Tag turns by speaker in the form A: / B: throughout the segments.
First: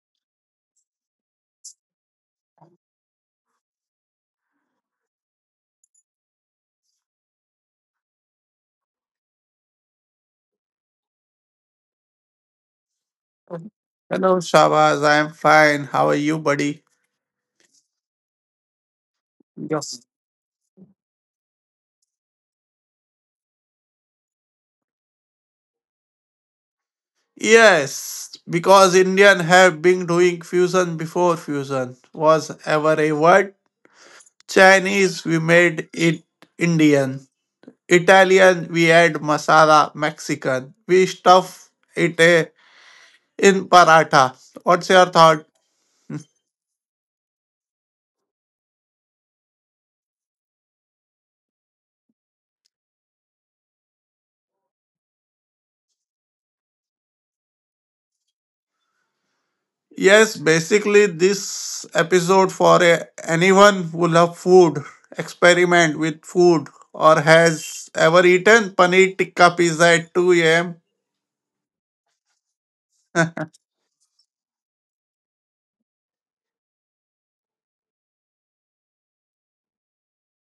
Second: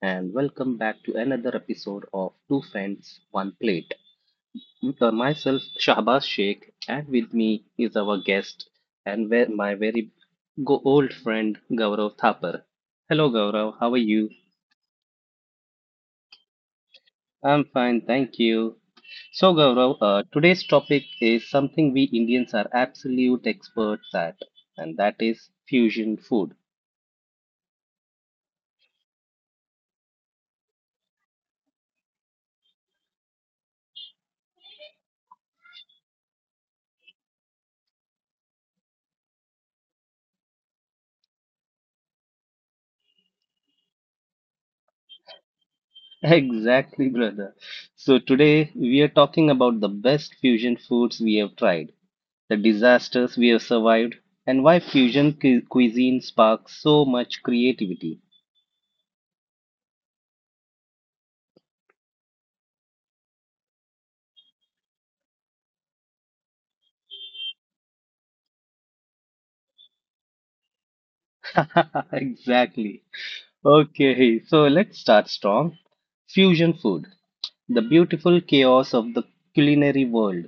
A: and welcome back to another episode of Two Friends, One Plate. With myself, Shahbaz Sheikh, and with me is our guest and my very old friend, Gaurav Thapar. Hello, Gaurav, how are you?
B: Hello, Shabaz. I'm fine. How are you, buddy?
A: I'm fine, thank you. So, Gaurav,
B: Yes.
A: uh, today's topic is something we Indians are absolute experts at, and that is fusion food.
B: Yes, because Indian have been doing fusion before fusion was ever a word. Chinese, we made it Indian. Italian, we add masala Mexican. We stuff it in paratha. What's your thought?
A: Exactly, brother. So today we are talking about the best fusion foods we have tried, the disasters we have survived, and why fusion cuisine sparks so much creativity.
B: Yes, basically, this episode for anyone who love food, experiment with food, or has ever eaten paneer tikka pizza at 2 a.m.
A: Exactly. Okay, so let's start strong. Fusion food, the beautiful chaos of the culinary world.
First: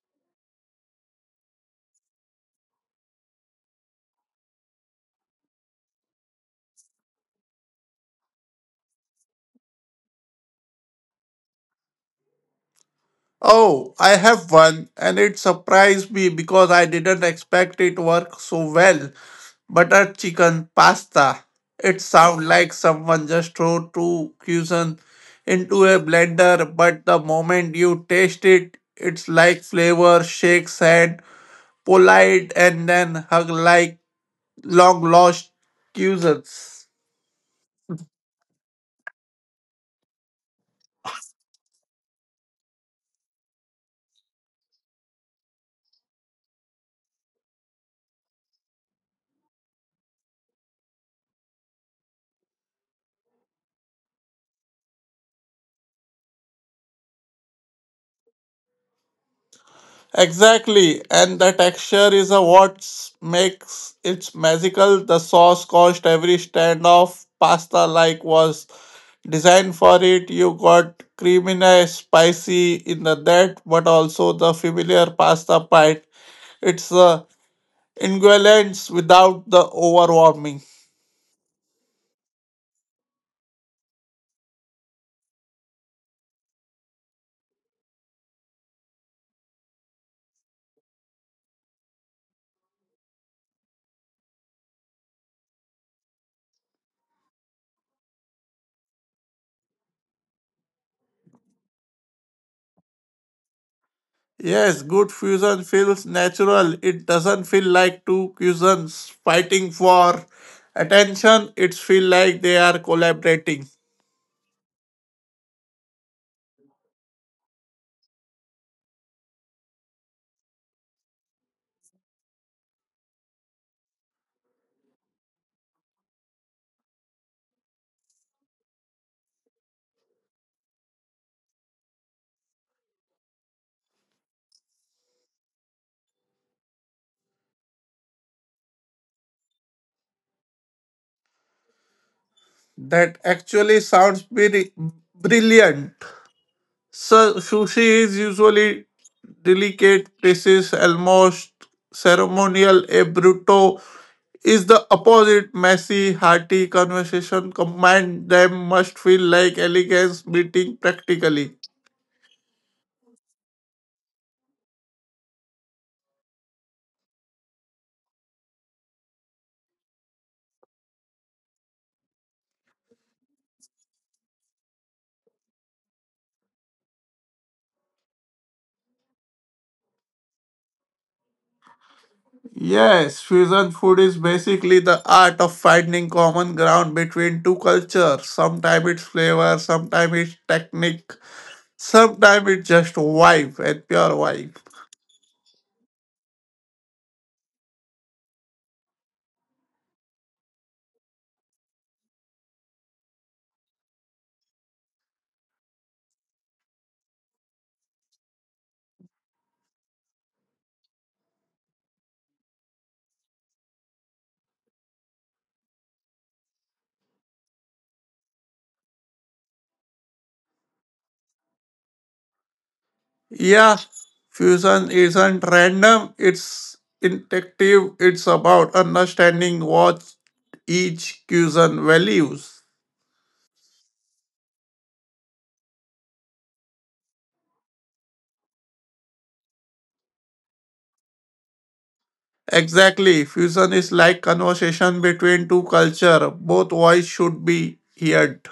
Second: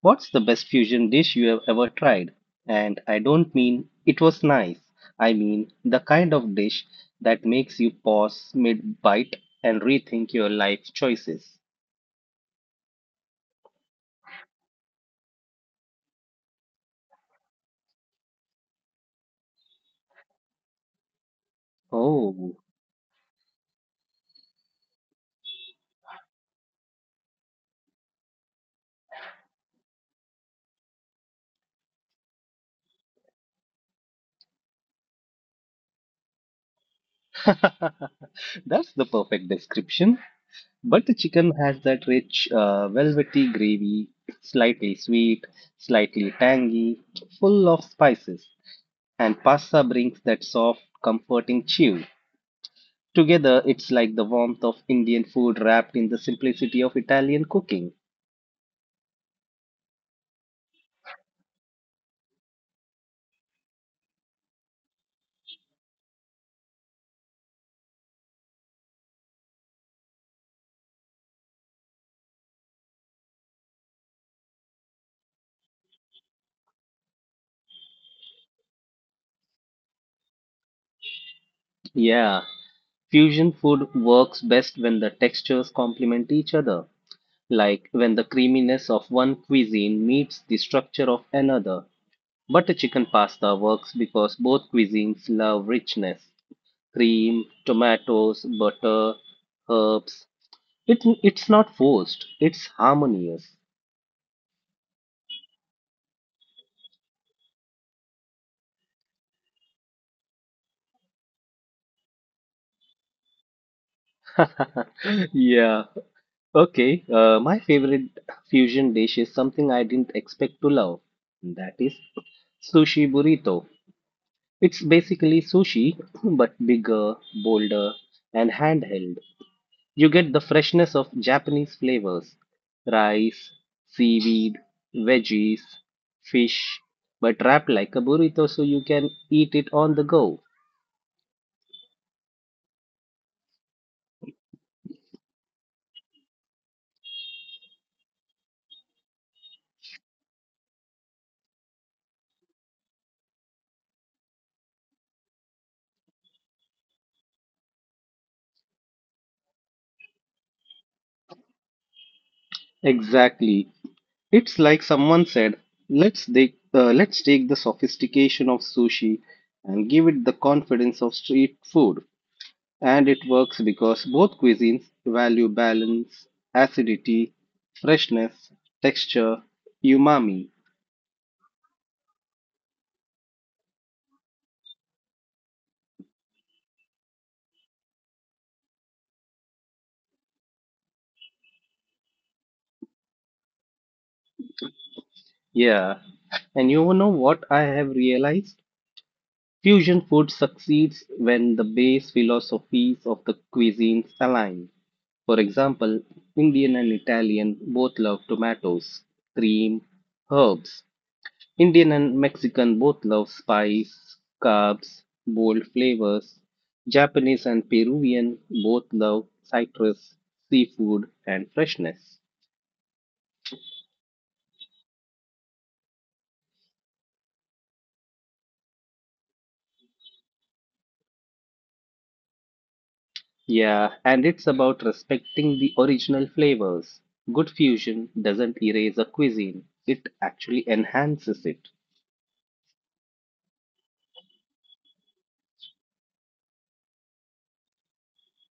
A: What's the best fusion dish you have ever tried? And I don't mean it was nice. I mean the kind of dish that makes you pause mid bite and rethink your life choices.
B: Oh, I have one, and it surprised me because I didn't expect it work so well. Butter chicken pasta. It sounds
A: Oh,
B: like someone just threw two cuisine into a blender, but the moment you taste it, it's like flavor shakes hand polite and then hug like long lost cousins.
A: that's the perfect description. But the chicken has that rich, velvety gravy, slightly sweet, slightly tangy, full of spices. And pasta brings that soft, comforting chew. Together, it's like the warmth of Indian food wrapped in the simplicity of Italian cooking.
B: Exactly, and the texture is a what makes it magical. The sauce cost every stand of pasta like was designed for it. You got creaminess, spicy in the that, but also the familiar pasta bite. It's the ingredients without the overwhelming.
A: Yeah, fusion food works best when the textures complement each other, like when the creaminess of one cuisine meets the structure of another. Butter chicken pasta works because both cuisines love richness, cream, tomatoes, butter, herbs. It's not forced, it's harmonious.
B: Yes, good fusion feels natural. It doesn't feel like two cuisines fighting for attention. It feels like they are collaborating.
A: Yeah. Okay, my favorite fusion dish is something I didn't expect to love. That is sushi burrito. It's basically sushi, but bigger, bolder, and handheld. You get the freshness of Japanese flavors, rice, seaweed, veggies, fish, but wrapped like a burrito so you can eat it on the go.
B: That actually sounds very brilliant. So sushi is usually delicate pieces, almost ceremonial. A bruto is the opposite. Messy, hearty conversation combined them must feel like elegance meeting practically.
A: Exactly. It's like someone said, let's take the sophistication of sushi and give it the confidence of street food. And it works because both cuisines value balance, acidity, freshness, texture, umami.
B: Yes, fusion food is basically the art of finding common ground between two cultures. Sometimes it's flavor, sometimes it's technique, sometimes it's just vibe and pure vibe.
A: Yeah. And you know what I have realized? Fusion food succeeds when the base philosophies of the cuisines align. For example, Indian and Italian both love tomatoes, cream, herbs. Indian and Mexican both love spice, carbs, bold flavors. Japanese and Peruvian both love citrus, seafood, and freshness.
B: Yeah, fusion isn't random, it's intuitive, it's about understanding what each fusion values.
A: Yeah, and it's about respecting the original flavors. Good fusion doesn't erase a cuisine, it actually enhances it.
B: Exactly, fusion is like conversation between two cultures. Both voices should be heard.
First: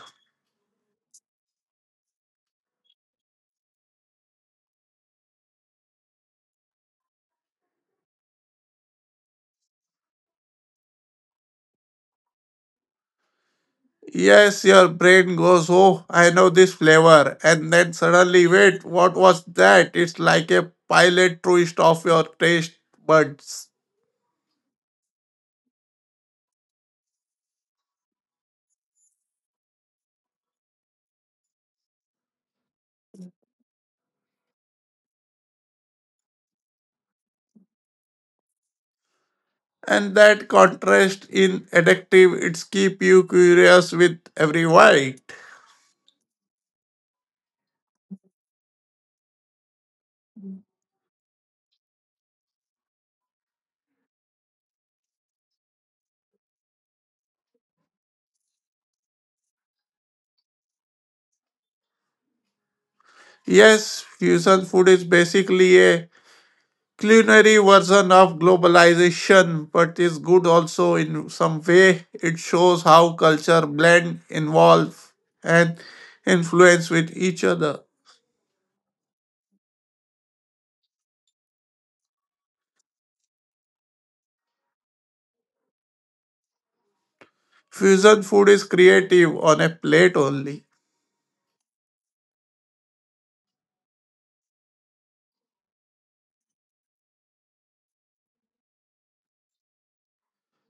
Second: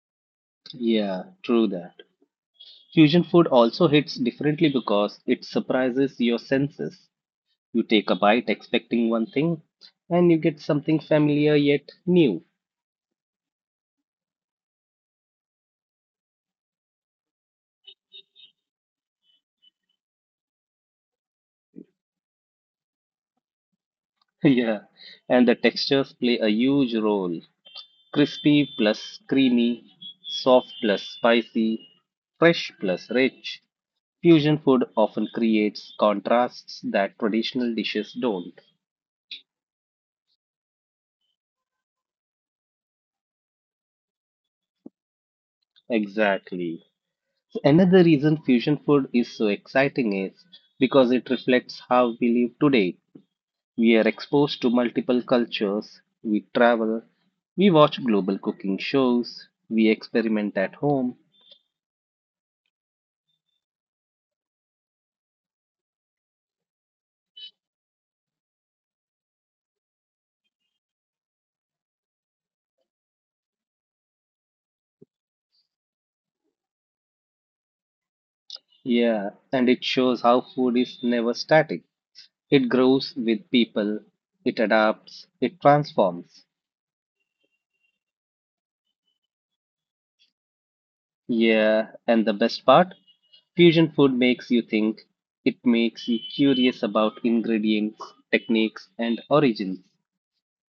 A: Yeah, true that. Fusion food also hits differently because it surprises your senses. You take a bite expecting one thing, and you get something familiar yet new.
B: Yes, your brain goes, oh, I know this flavor. And then suddenly, wait, what was that? It's like a pilot twist of your taste buds.
A: Yeah, and the textures play a huge role, crispy plus creamy, soft plus spicy, fresh plus rich. Fusion food often creates contrasts that traditional dishes don't.
B: And that contrast in addictive, it's keep you curious with every bite.
A: Exactly. Another reason fusion food is so exciting is because it reflects how we live today. We are exposed to multiple cultures, we travel, we watch global cooking shows, we experiment at home.
B: Yes, fusion food is basically a culinary version of globalization, but is good also in some way. It shows how culture blend, involve, and influence with each other.
A: Yeah, and it shows how food is never static. It grows with people, it adapts, it transforms.
B: Fusion food is creative on a plate only.
A: Yeah, and the best part? Fusion food makes you think. It makes you curious about ingredients, techniques, and origins.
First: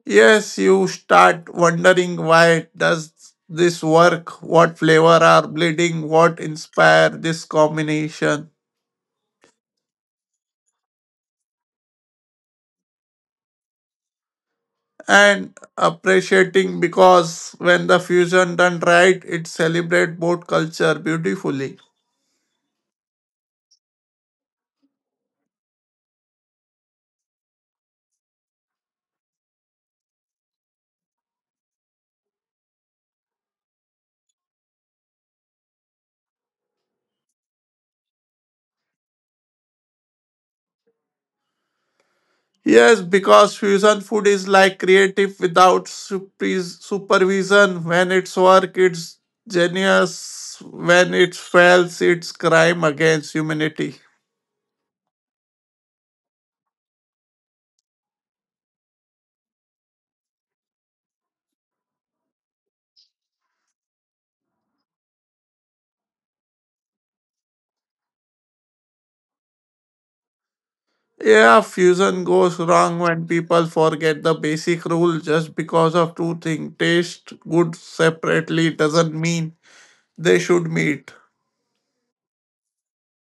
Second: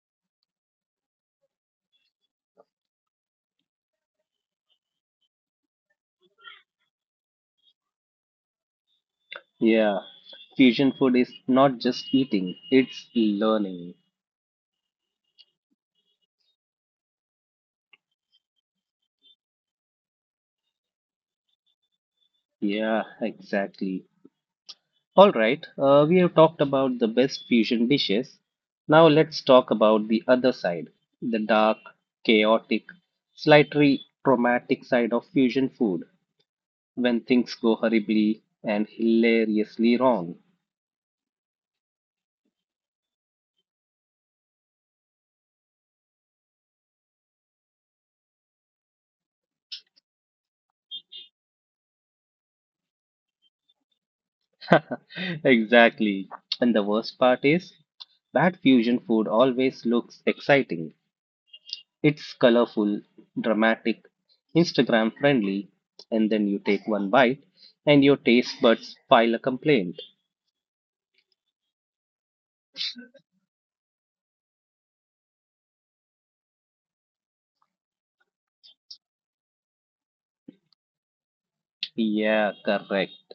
B: Yes, you start wondering why does this work? What flavor are bleeding? What inspire this combination?
A: Yeah, fusion food is not just eating, it's learning.
B: And appreciating because when the fusion done right, it celebrate both culture beautifully.
A: Yeah, exactly. All right, we have talked about the best fusion dishes. Now let's talk about the other side, the dark, chaotic, slightly traumatic side of fusion food, when things go horribly and hilariously wrong.
B: Yes, because fusion food is like creative without supervision. When it's work, it's genius. When it fails, it's crime against humanity.
A: Exactly. And the worst part is, bad fusion food always looks exciting. It's colorful, dramatic, Instagram friendly, and then you take one bite and your taste buds file a complaint.
B: Yeah, fusion goes wrong when people forget the basic rule just because of two things. Taste good separately doesn't mean they should meet.
A: Yeah, correct.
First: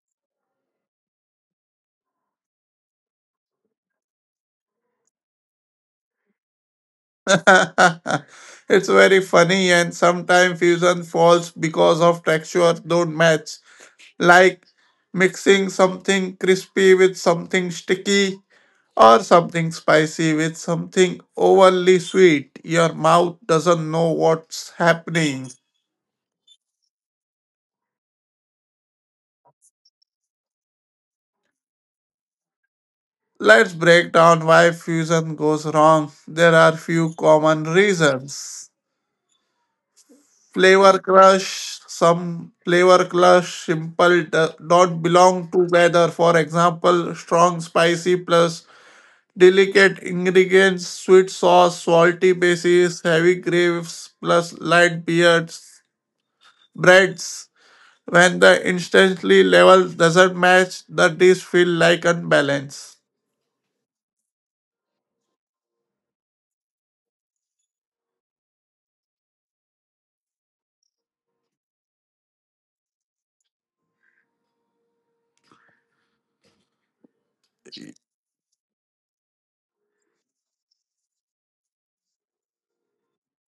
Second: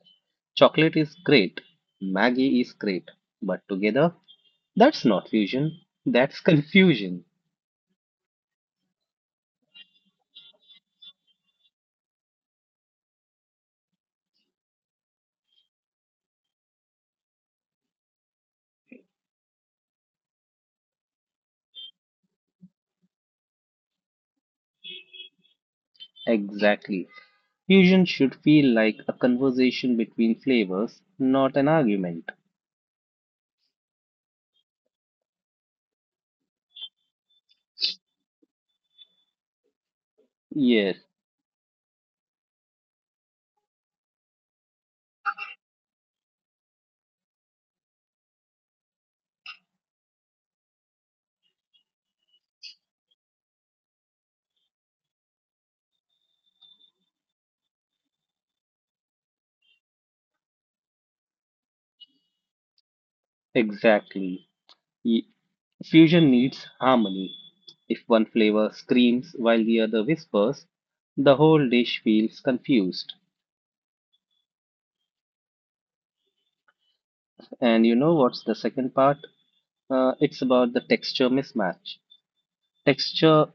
A: Chocolate is great, Maggie is great, but together, that's not fusion, that's confusion.
B: It's very funny and sometimes fusion falls because of texture don't match. Like mixing something crispy with something sticky or something spicy with something overly sweet. Your mouth doesn't know what's happening.
A: Exactly. Fusion should feel like a conversation between flavors, not an argument.
B: Let's break down why fusion goes wrong. There are few common reasons.
A: Yes,
B: Flavor crush, some flavor crush simple don't belong together. For example, strong spicy plus delicate ingredients, sweet sauce, salty bases, heavy gravies, plus light beards, breads. When the instantly level doesn't match, the dish feel like unbalanced.
A: exactly. Y- Fusion needs harmony. If one flavor screams while the other whispers, the whole dish feels confused. And you know what's the second part? It's about the texture mismatch. Texture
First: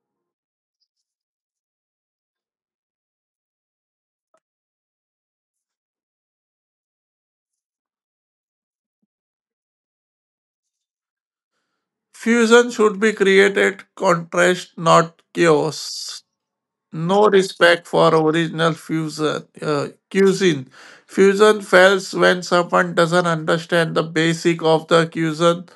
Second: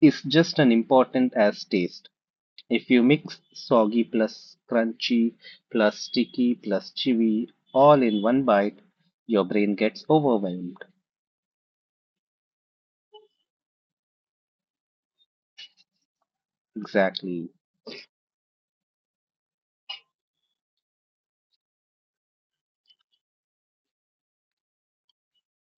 A: is just as important as taste. If you mix soggy plus crunchy plus sticky plus chewy all in one bite, your brain gets overwhelmed.
B: Fusion should be created, contrast, not chaos. No
A: Exactly.
B: respect for original fusion cuisine. Fusion fails when someone doesn't understand the basic of the cuisine.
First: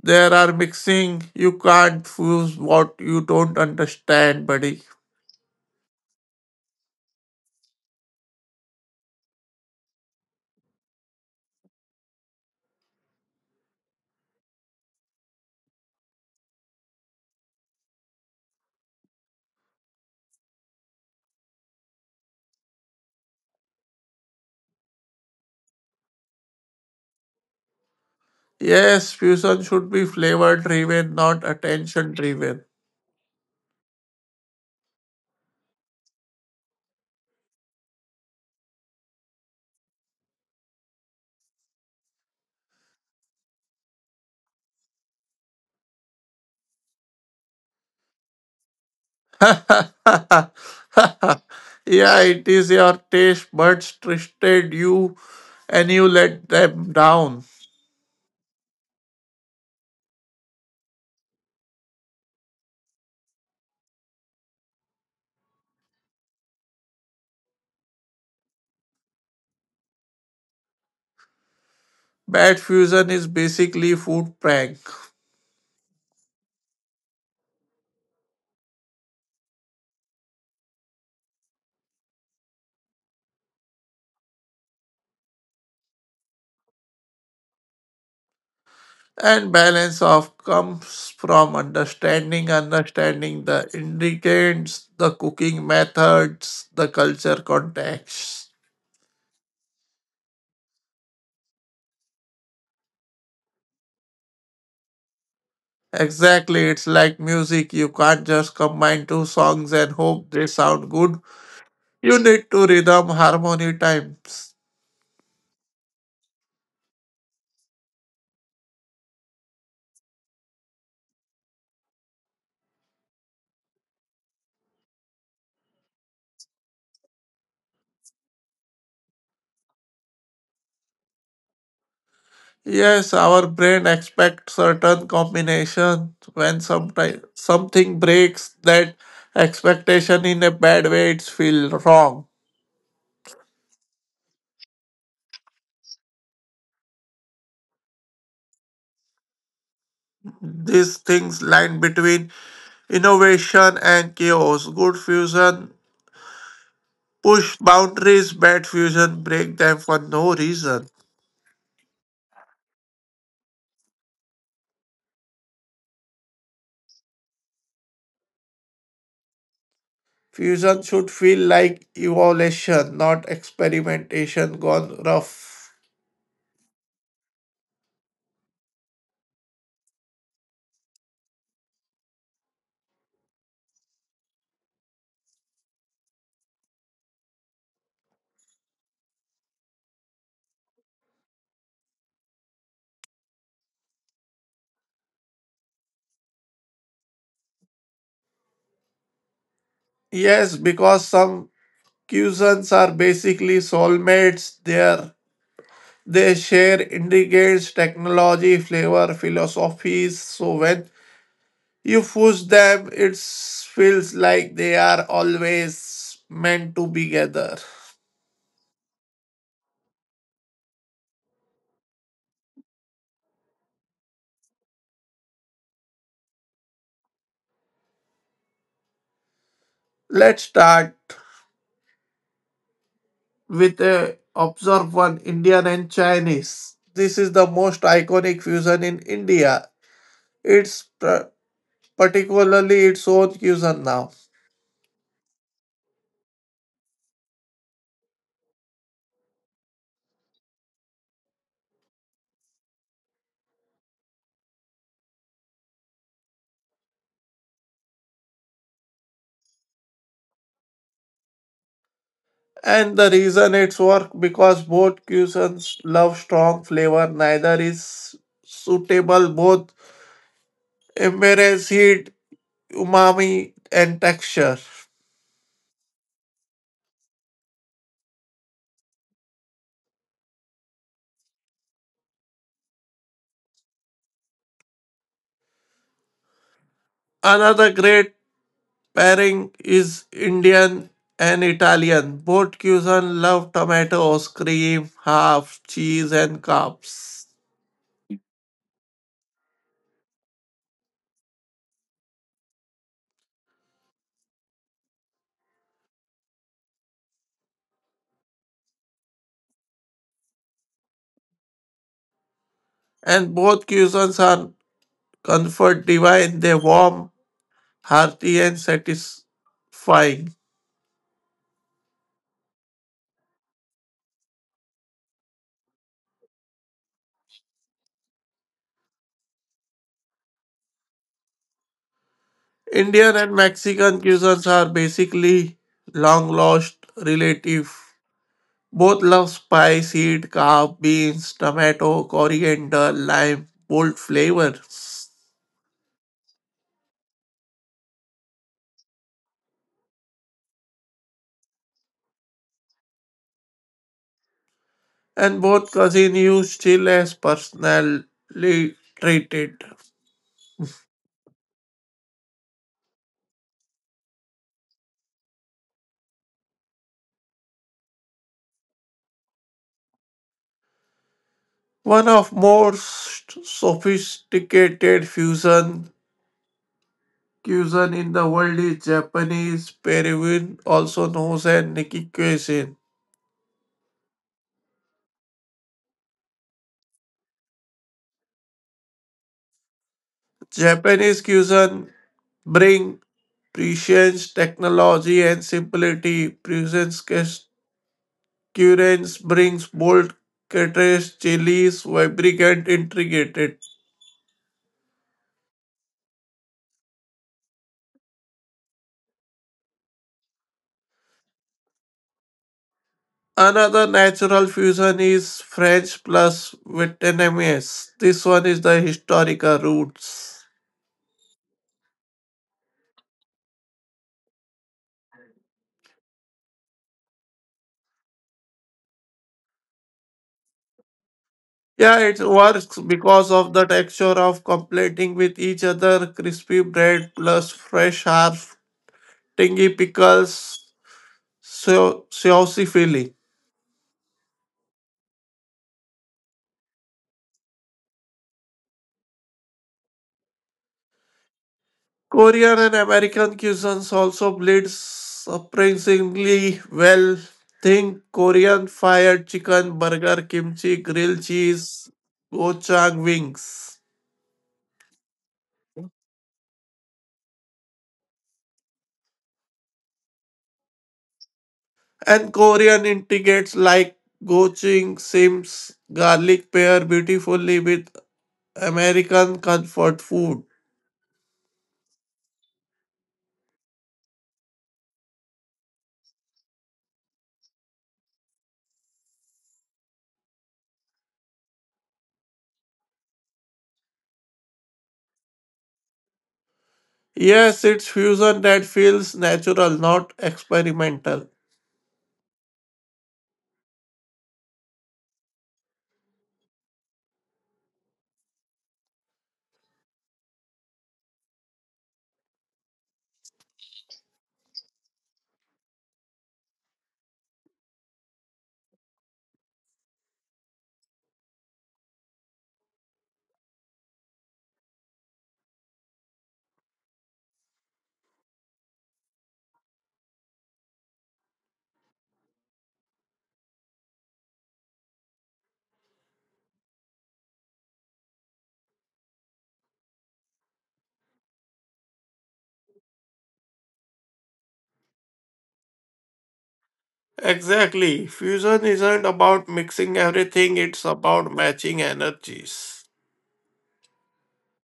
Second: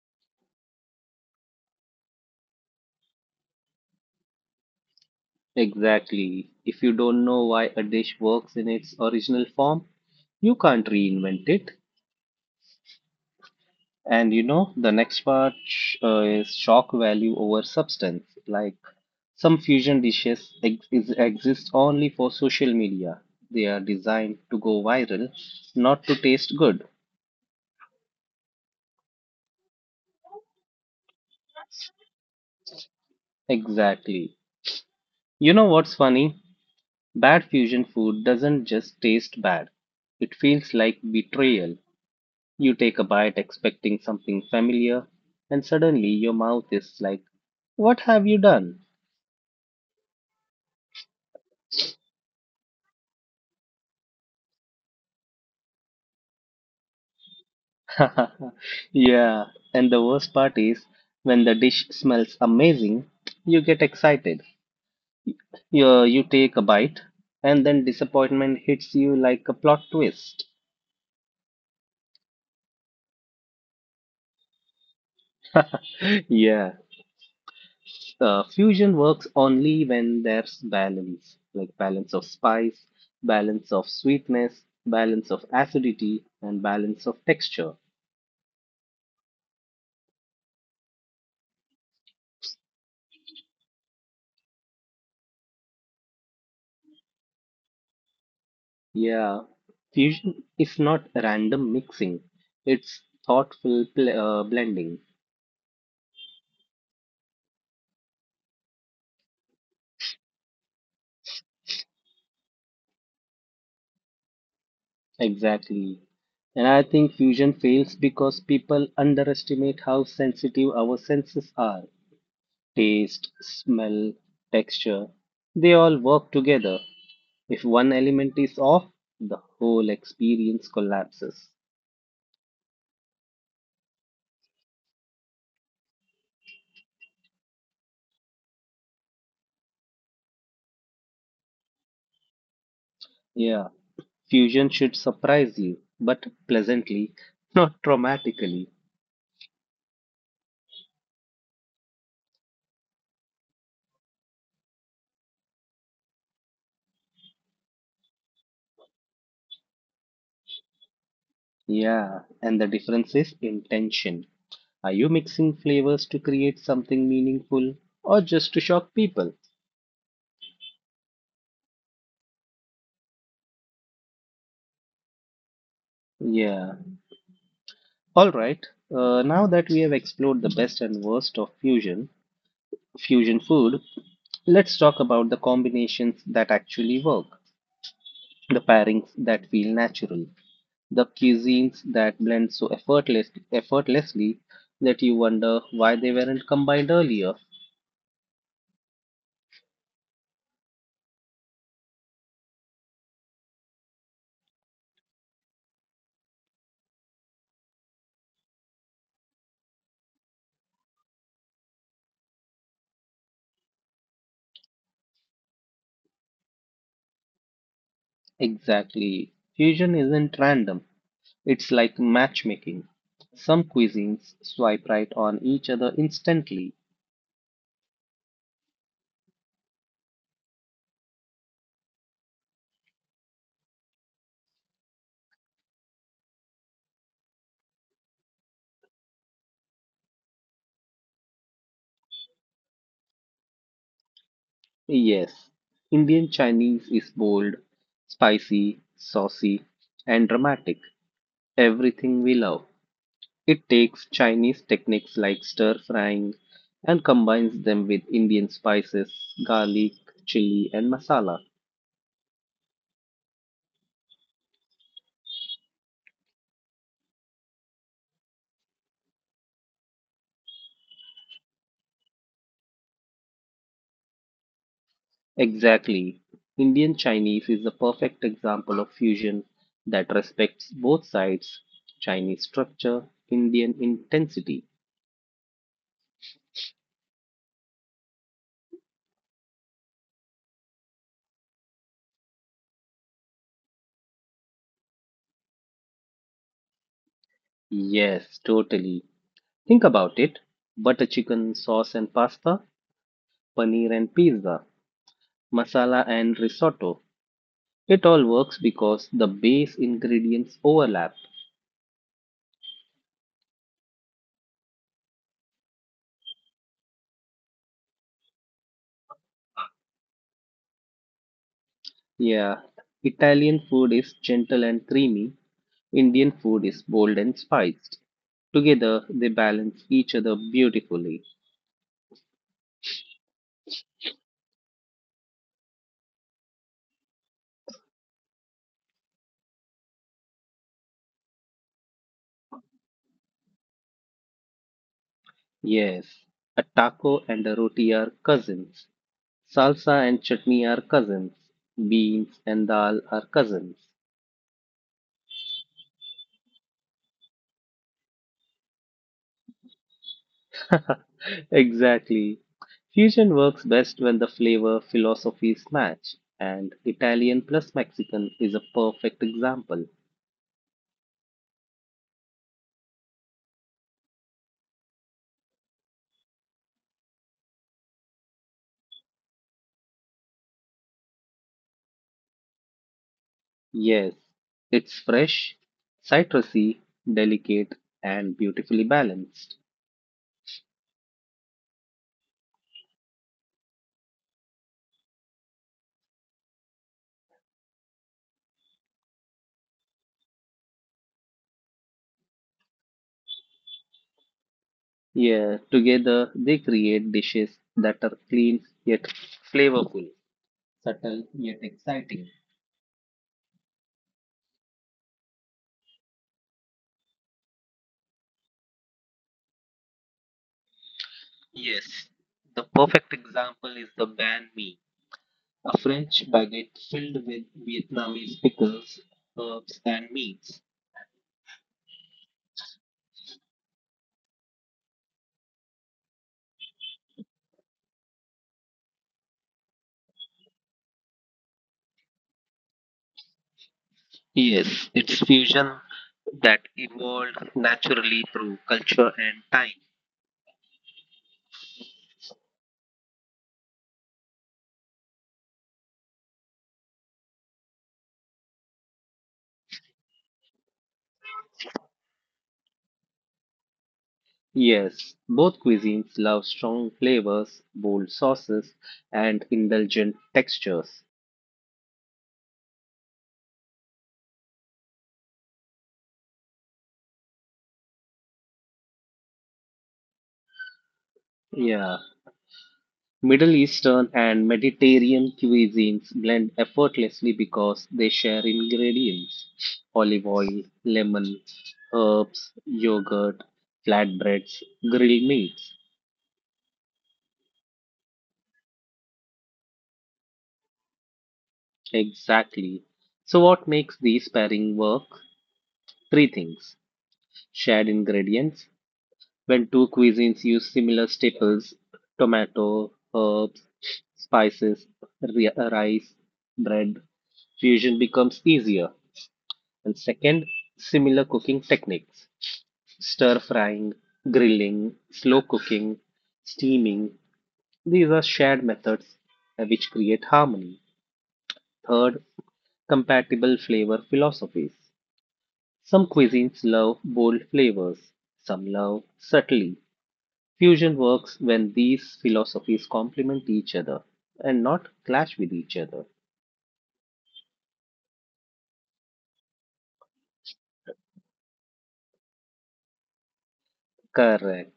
B: There are mixing. You can't fuse what you don't understand, buddy.
A: Exactly. If you don't know why a dish works in its original form, you can't reinvent it. And you know, the next part is shock value over substance. Like some fusion dishes exist only for social media. They are designed to go viral, not to taste good.
B: Yes, fusion should be flavor driven, not attention driven.
A: Exactly. You know what's funny? Bad fusion food doesn't just taste bad. It feels like betrayal. You take a bite expecting something familiar, and suddenly your mouth is like, what have you done?
B: Yeah, it is your taste buds twisted you and you let them down.
A: Yeah, and the worst part is when the dish smells amazing, you get excited. You take a bite, and then disappointment hits you like a plot twist.
B: Bad fusion is basically food prank.
A: Yeah, fusion works only when there's balance, like balance of spice, balance of sweetness, balance of acidity, and balance of texture.
B: And balance of comes from understanding, understanding the ingredients, the cooking methods, the culture context.
A: Yeah, fusion is not random mixing, it's thoughtful pl blending.
B: Exactly, it's like music. You can't just combine two songs and hope they sound good. You need to rhythm, harmony, times.
A: Exactly. And I think fusion fails because people underestimate how sensitive our senses are. Taste, smell, texture, they all work together. If one element is off, the whole experience collapses.
B: Yes, our brain expects certain combination. When sometime something breaks that expectation in a bad way, it's feel wrong.
A: Yeah, fusion should surprise you, but pleasantly, not traumatically.
B: These things line between innovation and chaos. Good fusion push boundaries, bad fusion break them for no reason.
A: Yeah, and the difference is intention. Are you mixing flavors to create something meaningful or just to shock people?
B: Fusion should feel like evolution, not experimentation gone rough.
A: Yeah. All right. Now that we have explored the best and worst of fusion food, let's talk about the combinations that actually work, the pairings that feel natural, the cuisines that blend so effortlessly that you wonder why they weren't combined earlier.
B: Yes, because some fusions are basically soulmates. They share ingredients, technology, flavor, philosophies. So when you push them, it feels like they are always meant to be together.
A: Exactly. Fusion isn't random. It's like matchmaking. Some cuisines swipe right on each other instantly.
B: Let's start with a observe one Indian and Chinese. This is the most iconic fusion in India. It's particularly its own cuisine now.
A: Yes, Indian Chinese is bold, spicy, saucy, and dramatic. Everything we love. It takes Chinese techniques like stir frying and combines them with Indian spices, garlic, chili, and masala.
B: And the reason it's work because both cuisines love strong flavor, neither is suitable both embrace heat, umami and texture.
A: Exactly. Indian Chinese is a perfect example of fusion that respects both sides, Chinese structure, Indian intensity.
B: Another great pairing is Indian and Italian. Both cuisines love tomatoes, cream, half, cheese, and carbs.
A: Yes, totally. Think about it, butter chicken, sauce and pasta, paneer and pizza, masala and risotto. It all works because the base ingredients overlap.
B: And both cuisines are comfort divine. They warm, hearty, and satisfying.
A: Yeah, Italian food is gentle and creamy, Indian food is bold and spiced. Together, they balance each other beautifully.
B: Indian and Mexican cuisines are basically long lost relatives. Both love spice, heat, carb, beans, tomato, coriander, lime, bold flavors.
A: Yes, a taco and a roti are cousins. Salsa and chutney are cousins. Beans and dal are cousins.
B: And both continues still as personally treated.
A: Exactly. Fusion works best when the flavor philosophies match, and Italian plus Mexican is a perfect example.
B: One of most sophisticated fusion cuisine in the world is Japanese Peruvian, also known as Nikkei cuisine.
A: Yes, it's fresh, citrusy, delicate, and beautifully balanced.
B: Japanese cuisine bring prescience, technology, and simplicity. Prescience currents brings bold contrast, chilies, vibrant, and intricate.
A: Yeah, together they create dishes that are clean yet flavorful, subtle yet exciting.
B: Another natural fusion is French plus Vietnamese. This one is the historical roots.
A: Yes, the perfect example is the banh mi, a French baguette filled with Vietnamese pickles, herbs, and meats.
B: Yeah, it works because of the texture of completing with each other crispy bread plus fresh herb, tangy pickles, so saucy filling.
A: Yes, it's fusion that evolved naturally through culture and time.
B: Korean and American cuisines also blend surprisingly well. Think Korean fried chicken, burger, kimchi, grilled cheese, gochujang wings.
A: Yes, both cuisines love strong flavors, bold sauces, and indulgent textures.
B: And Korean integrates like gochujang, sims, garlic pair beautifully with American comfort food.
A: Yeah, Middle Eastern and Mediterranean cuisines blend effortlessly because they share ingredients, olive oil, lemon, herbs, yogurt, flatbreads, grilled meats.
B: Yes, it's fusion that feels natural, not experimental.
A: Exactly. So, what makes these pairing work? Three things, shared ingredients. When two cuisines use similar staples, tomato, herbs, spices, rice, bread, fusion becomes easier. And second, similar cooking techniques, stir frying, grilling, slow cooking, steaming. These are shared methods which create harmony. Third, compatible flavor philosophies. Some cuisines love bold flavors, some love subtly. Fusion works when these philosophies complement each other and not clash with each other.
B: Exactly. Fusion isn't about mixing everything, it's about matching energies.
A: Correct.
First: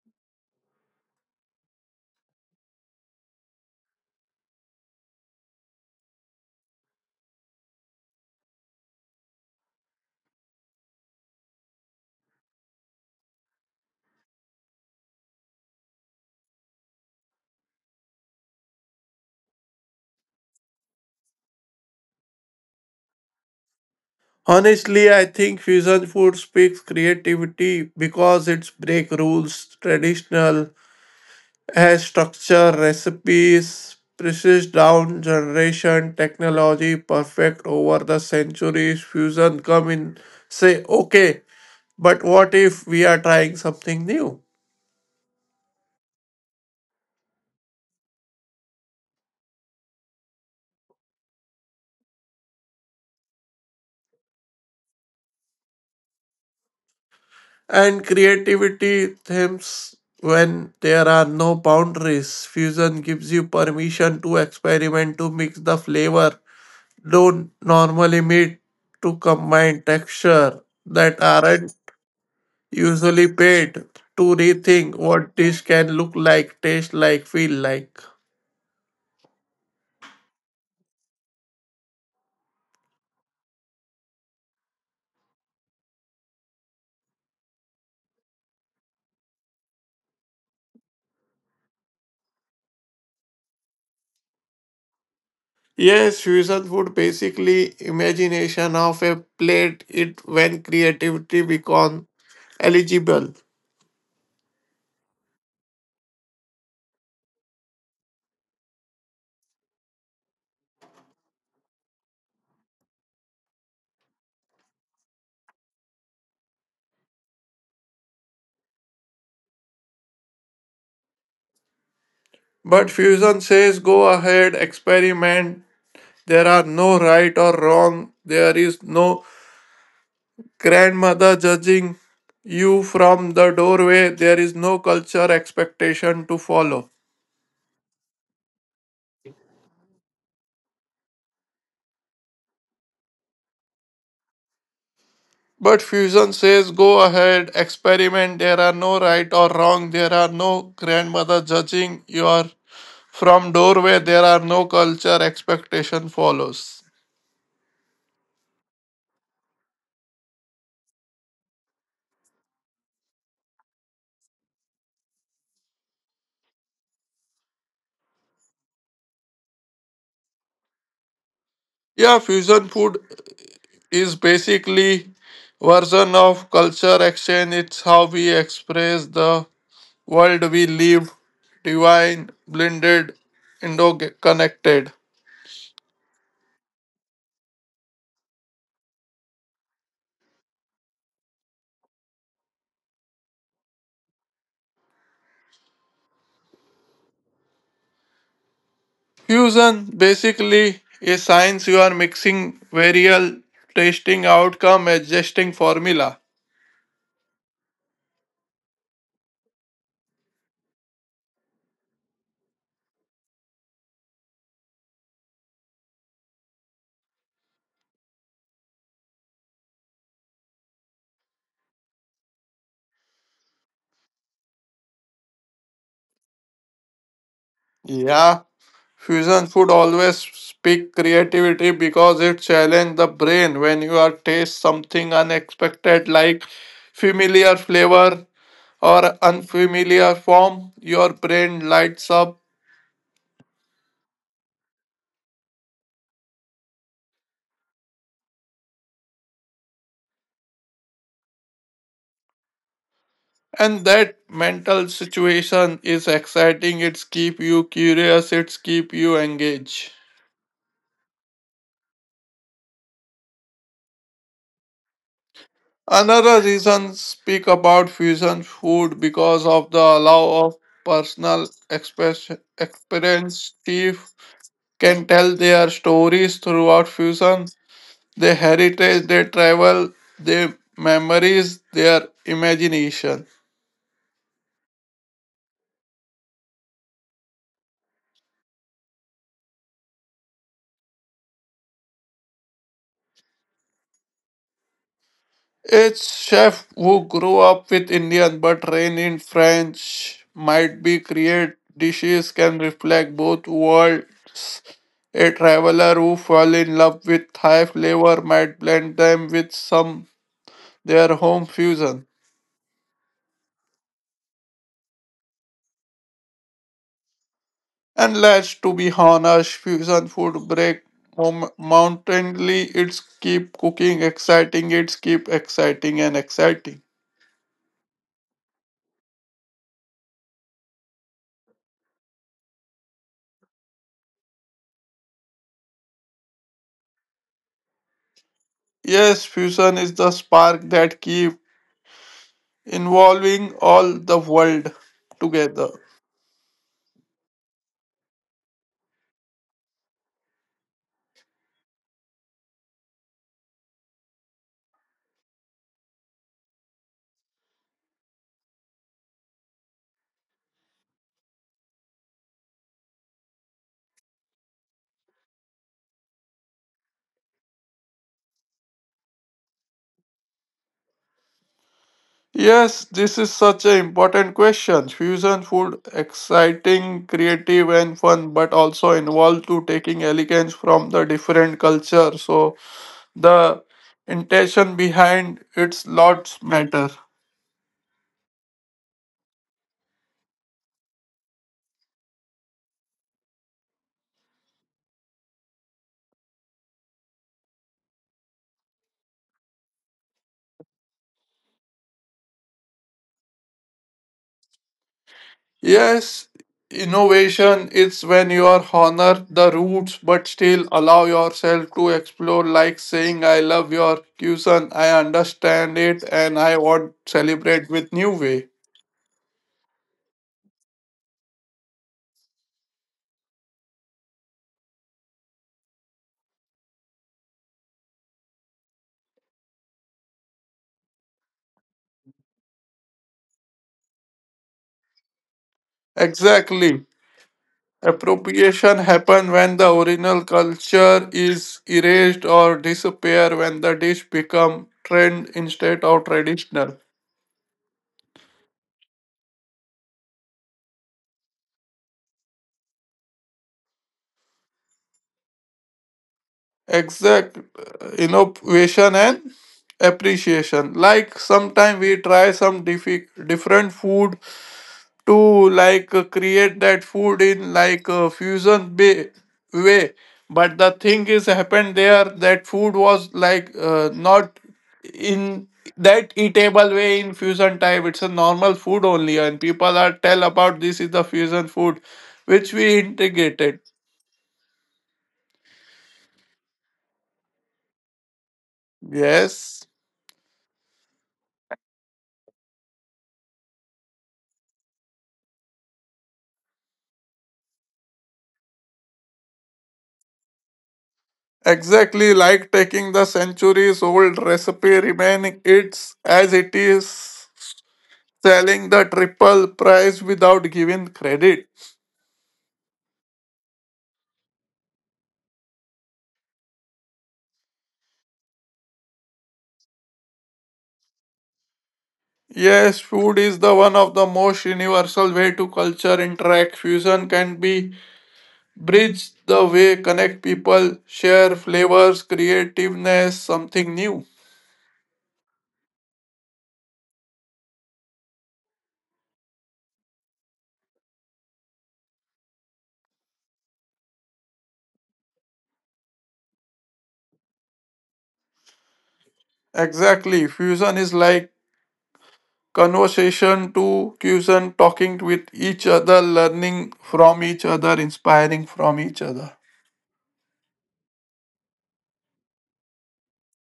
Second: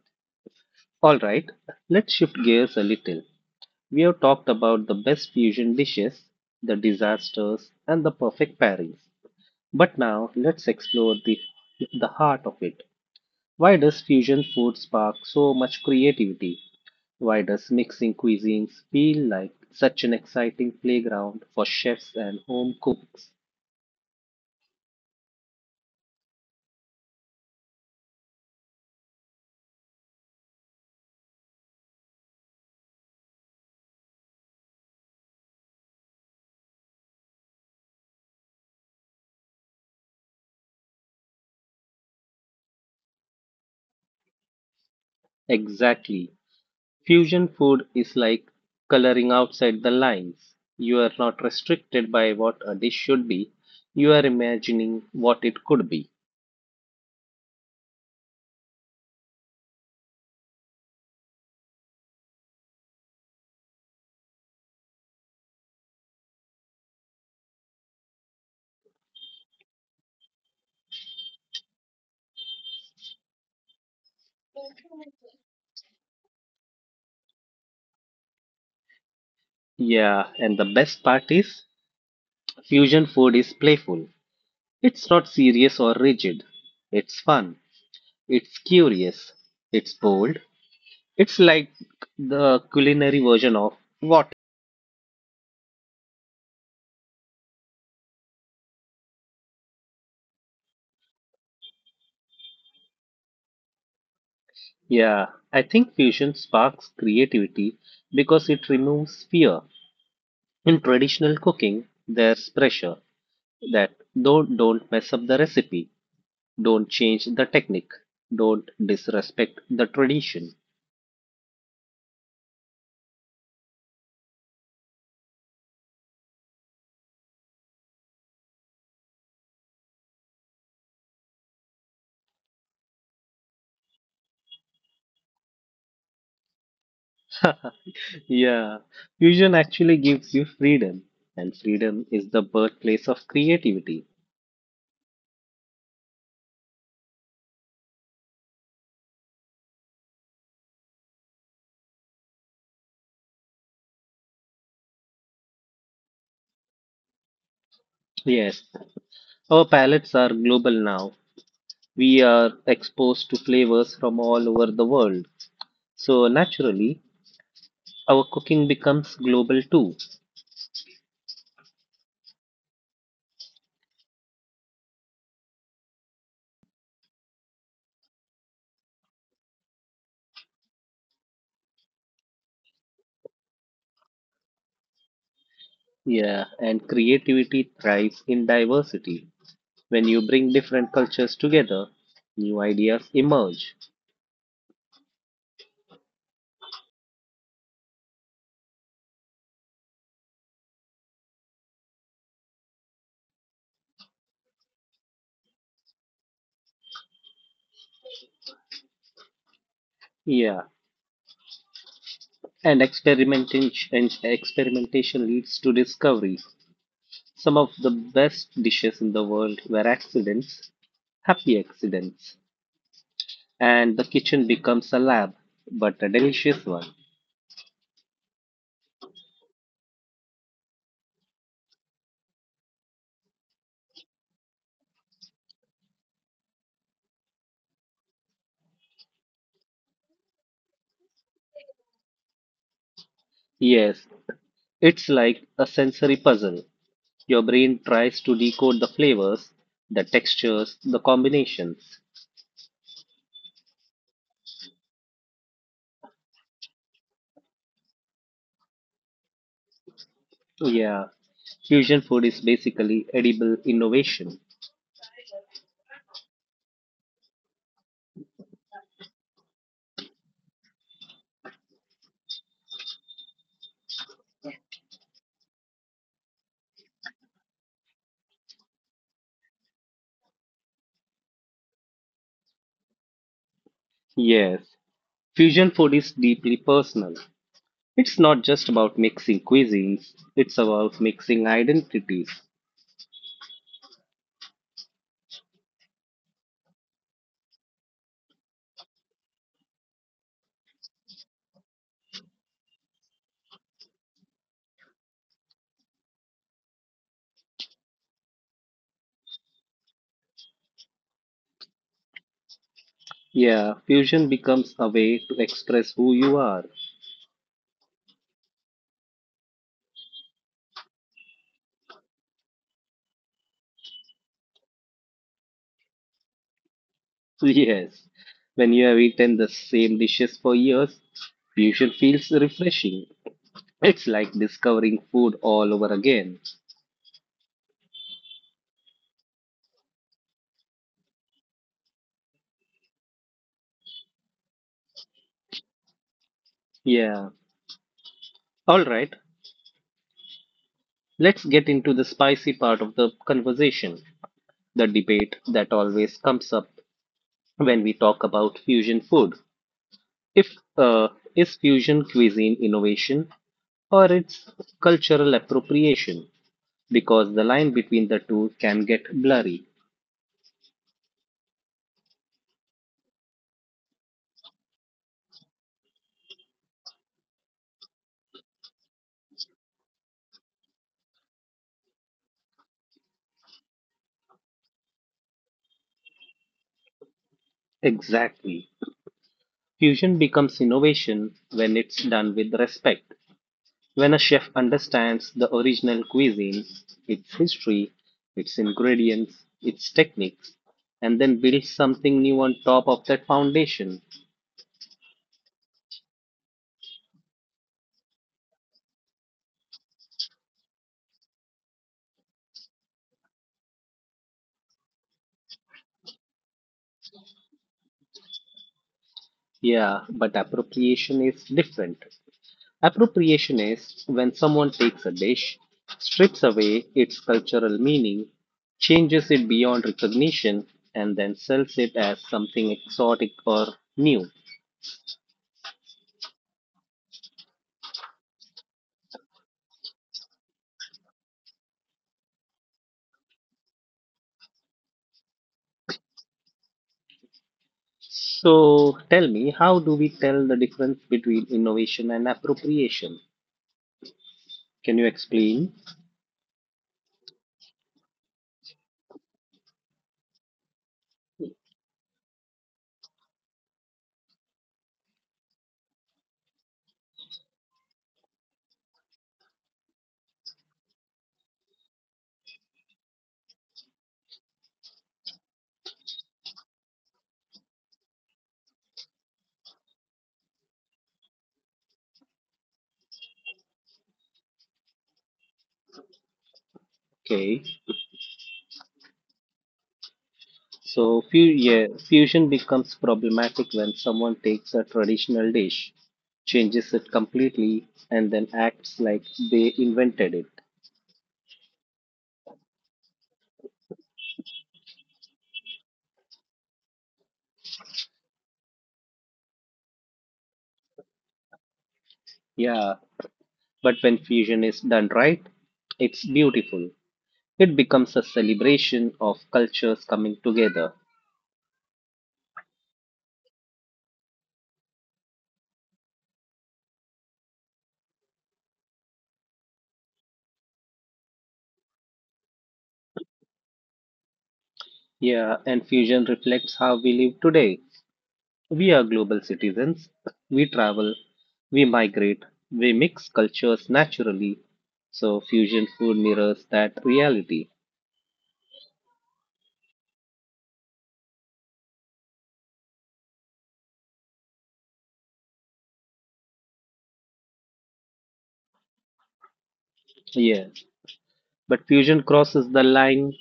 A: All right, let's shift gears a little. We have talked about the best fusion dishes, the disasters, and the perfect pairings. But now let's explore the heart of it. Why does fusion food spark so much creativity? Why does mixing cuisines feel like such an exciting playground for chefs and home cooks?
B: Honestly, I think fusion food speaks creativity because it's break rules, traditional, has structure, recipes, precise down generation, technology, perfect over the centuries, fusion come in, say, okay, but what if we are trying something new?
A: Exactly. Fusion food is like coloring outside the lines. You are not restricted by what a dish should be, you are imagining what it could be.
B: And creativity themes when there are no boundaries. Fusion gives you permission to experiment, to mix the flavor, don't normally meet, to combine texture that aren't usually paid to rethink what dish can look like, taste like, feel like.
A: Yeah, and the best part is fusion food is playful. It's not serious or rigid. It's fun. It's curious. It's bold. It's like the culinary version of what?
B: Yes, fusion food basically imagination of a plate it when creativity become eligible.
A: Yeah, I think fusion sparks creativity because it removes fear. In traditional cooking, there's pressure that don't mess up the recipe, don't change the technique, don't disrespect the tradition.
B: But fusion says go ahead, experiment. There are no right or wrong. There is no grandmother judging you from the doorway. There is no culture expectation to follow.
A: Yeah, fusion actually gives you freedom, and freedom is the birthplace of creativity.
B: But fusion says, go ahead, experiment. There are no right or wrong. There are no grandmother judging. You are from doorway. There are no culture. Expectation follows.
A: Yes, our palettes are global now. We are exposed to flavors from all over the world. So naturally, our cooking becomes global too.
B: Yeah, fusion food is basically version of culture exchange. It's how we express the world we live, divine, blended, interconnected.
A: Yeah, and creativity thrives in diversity. When you bring different cultures together, new ideas emerge.
B: Fusion basically a science you are mixing variable, testing outcome, adjusting formula.
A: Yeah, and experimentation leads to discovery. Some of the best dishes in the world were accidents, happy accidents, and the kitchen becomes a lab, but a delicious one.
B: Yeah, fusion food always speak creativity because it challenge the brain when you are taste something unexpected like familiar flavor or unfamiliar form, your brain lights up
A: Yes, it's like a sensory puzzle. Your brain tries to decode the flavors, the textures, the combinations.
B: and that mental situation is exciting, it's keep you curious, it's keep you engaged.
A: So, yeah, fusion food is basically edible innovation.
B: Another reason speak about fusion food because of the allow of personal express, experience. Chief can tell their stories throughout fusion, their heritage, their travel, their memories, their imagination.
A: Yes, fusion food is deeply personal. It's not just about mixing cuisines, it's about mixing identities.
B: Its chef who grew up with Indian but trained in French might be create dishes can reflect both worlds. A traveler who fell in love with Thai flavor might blend them with some their home fusion.
A: Yeah, fusion becomes a way to express who you are.
B: And let's to be honest, fusion food break mountainly. It's keep cooking exciting. It's keep exciting and exciting.
A: Yes, when you have eaten the same dishes for years, fusion feels refreshing. It's like discovering food all over again.
B: Yes, fusion is the spark that keep involving all the world together.
A: Yeah, alright, let's get into the spicy part of the conversation, the debate that always comes up when we talk about fusion food. If uh, is fusion cuisine innovation or it's cultural appropriation, because the line between the two can get blurry?
B: Yes, this is such an important question. Fusion food, exciting, creative, and fun, but also involved to taking elegance from the different culture. So the intention behind its lots matter.
A: Exactly. Fusion becomes innovation when it's done with respect. When a chef understands the original cuisine, its history, its ingredients, its techniques, and then builds something new on top of that foundation.
B: Yes, innovation is when you are honor the roots but still allow yourself to explore like saying I love your cuisine, I understand it and I want celebrate with new way.
A: Yeah, but appropriation is different. Appropriation is when someone takes a dish, strips away its cultural meaning, changes it beyond recognition, and then sells it as something exotic or new.
B: Exactly. Appropriation happen when the original culture is erased or disappear when the dish become trend instead of traditional.
A: So tell me, how do we tell the difference between innovation and appropriation? Can you explain?
B: Exact innovation and appreciation like sometime we try some different food to like create that food in like fusion way, but the thing is happened there that food was like not in that eatable way in fusion type, it's a normal food only and people are tell about this is the fusion food which we integrated.
A: Okay.
B: Yes.
A: So fu- yeah, fusion becomes problematic when someone takes a traditional dish, changes it completely, and then acts like they invented it.
B: Exactly, like taking the centuries old recipe, remaining it as it is, selling the triple price without giving credit.
A: Yeah, but when fusion is done right, it's beautiful. It becomes a celebration of cultures coming together.
B: Yes, food is the one of the most universal way to culture interact. Fusion can be bridge the way connect people, share flavors, creativeness, something new.
A: Yeah, and fusion reflects how we live today. We are global citizens. We travel, we migrate, we mix cultures naturally. So fusion food mirrors that reality.
B: Exactly, fusion is like conversation to cuisine, talking with each other, learning from each other, inspiring from each other.
A: Yes, but fusion crosses the line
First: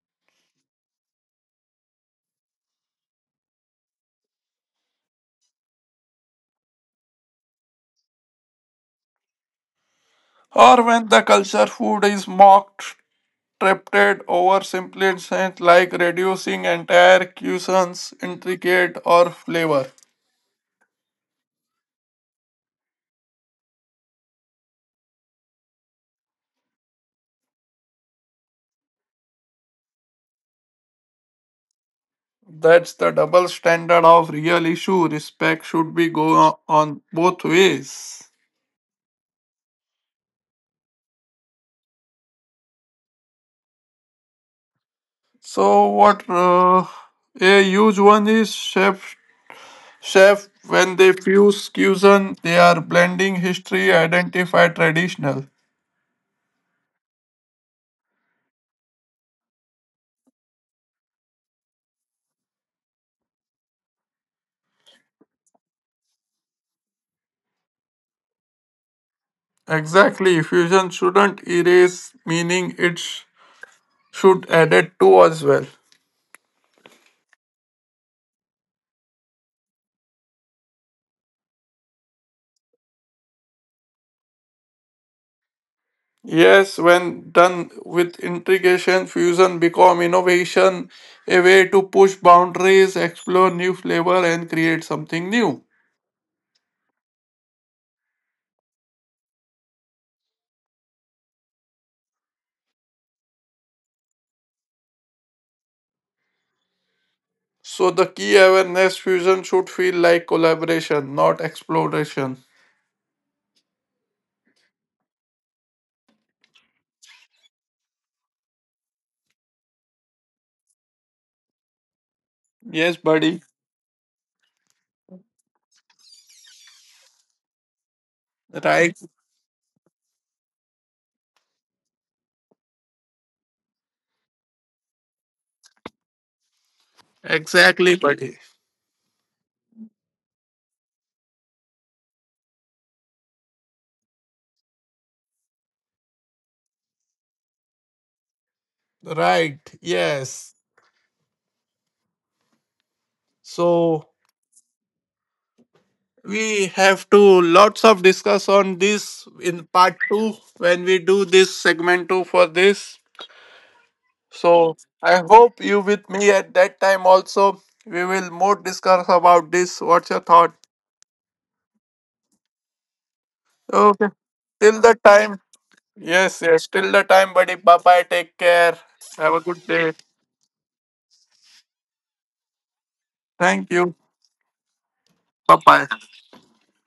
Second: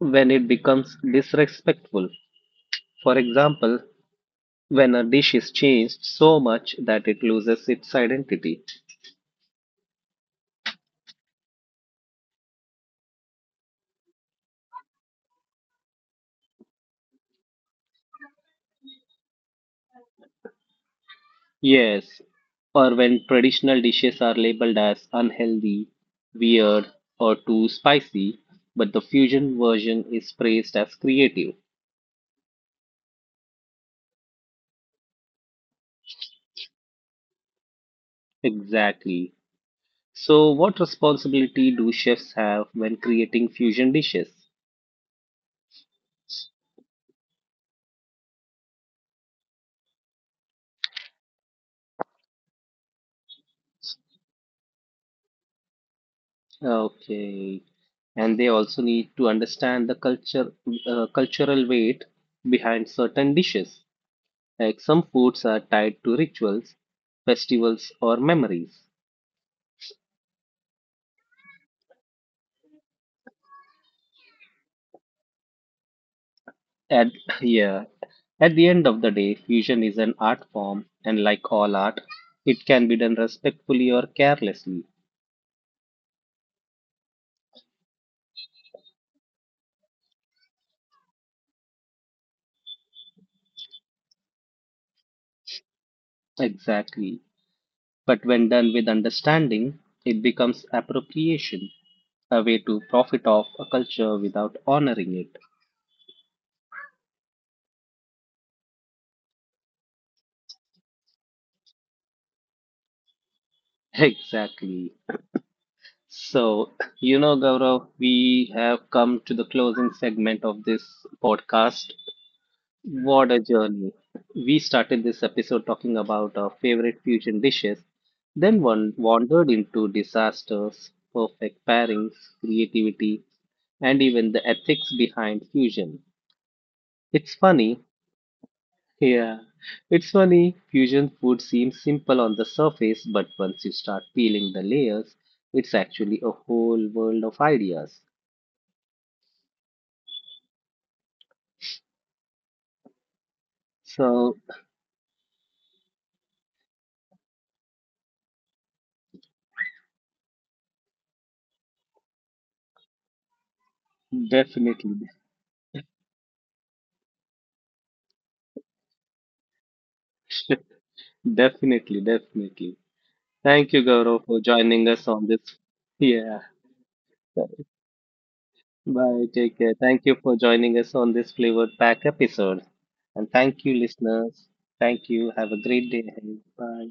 A: when it becomes disrespectful. For example, when a dish is changed so much that it loses its identity.
B: Or when the culture food is mocked, tripped over simple sense like reducing entire cuisines intricate or flavor.
A: Yes, or when traditional dishes are labeled as unhealthy, weird, or too spicy, but the fusion version is praised as creative.
B: That's the double standard of real issue. Respect should be go on both ways.
A: Exactly. So, what responsibility do chefs have when creating fusion dishes?
B: So what a huge one is chef, when they fuse fusion, they are blending history, identify traditional.
A: Okay, and they also need to understand the cultural weight behind certain dishes. Like some foods are tied to rituals, festivals, or memories.
B: Exactly, fusion shouldn't erase meaning, should add it to as well.
A: At yeah, at the end of the day, fusion is an art form, and like all art, it can be done respectfully or carelessly.
B: Yes, when done with integration, fusion become innovation, a way to push boundaries, explore new flavor, and create something new.
A: Exactly. But when done with understanding, it becomes appropriation, a way to profit off a culture without honoring it.
B: So the key awareness fusion should feel like collaboration, not exploration.
A: Exactly. So, you know, Gaurav, we have come to the closing segment of this podcast.
B: Yes,
A: What a
B: buddy.
A: journey. We started this episode talking about our favorite fusion dishes, then one
B: Right.
A: wandered into disasters, perfect pairings, creativity, and even the ethics behind fusion. It's funny,
B: Exactly, buddy.
A: yeah, it's funny, fusion food seems simple on the surface, but once you start peeling the layers, it's actually a whole world of ideas.
B: Right, yes. So
A: So,
B: we have to lots of discuss on this in part 2 when we do this segment 2 for this. So
A: definitely,
B: I hope you with me at that time also. We will more discuss about this. What's your thought?
A: definitely. Thank you,
B: Okay.
A: Gaurav, for
B: Till
A: joining
B: the
A: us on
B: time.
A: this. Yeah.
B: Yes, yes. Till the time, buddy. Bye bye. Take care.
A: Bye.
B: Have a
A: Take
B: good
A: care.
B: day.
A: Thank you for joining us on this flavored pack episode. And thank you,
B: Thank you.
A: listeners. Thank you. Have
B: Bye
A: a great
B: bye.
A: day ahead. Bye.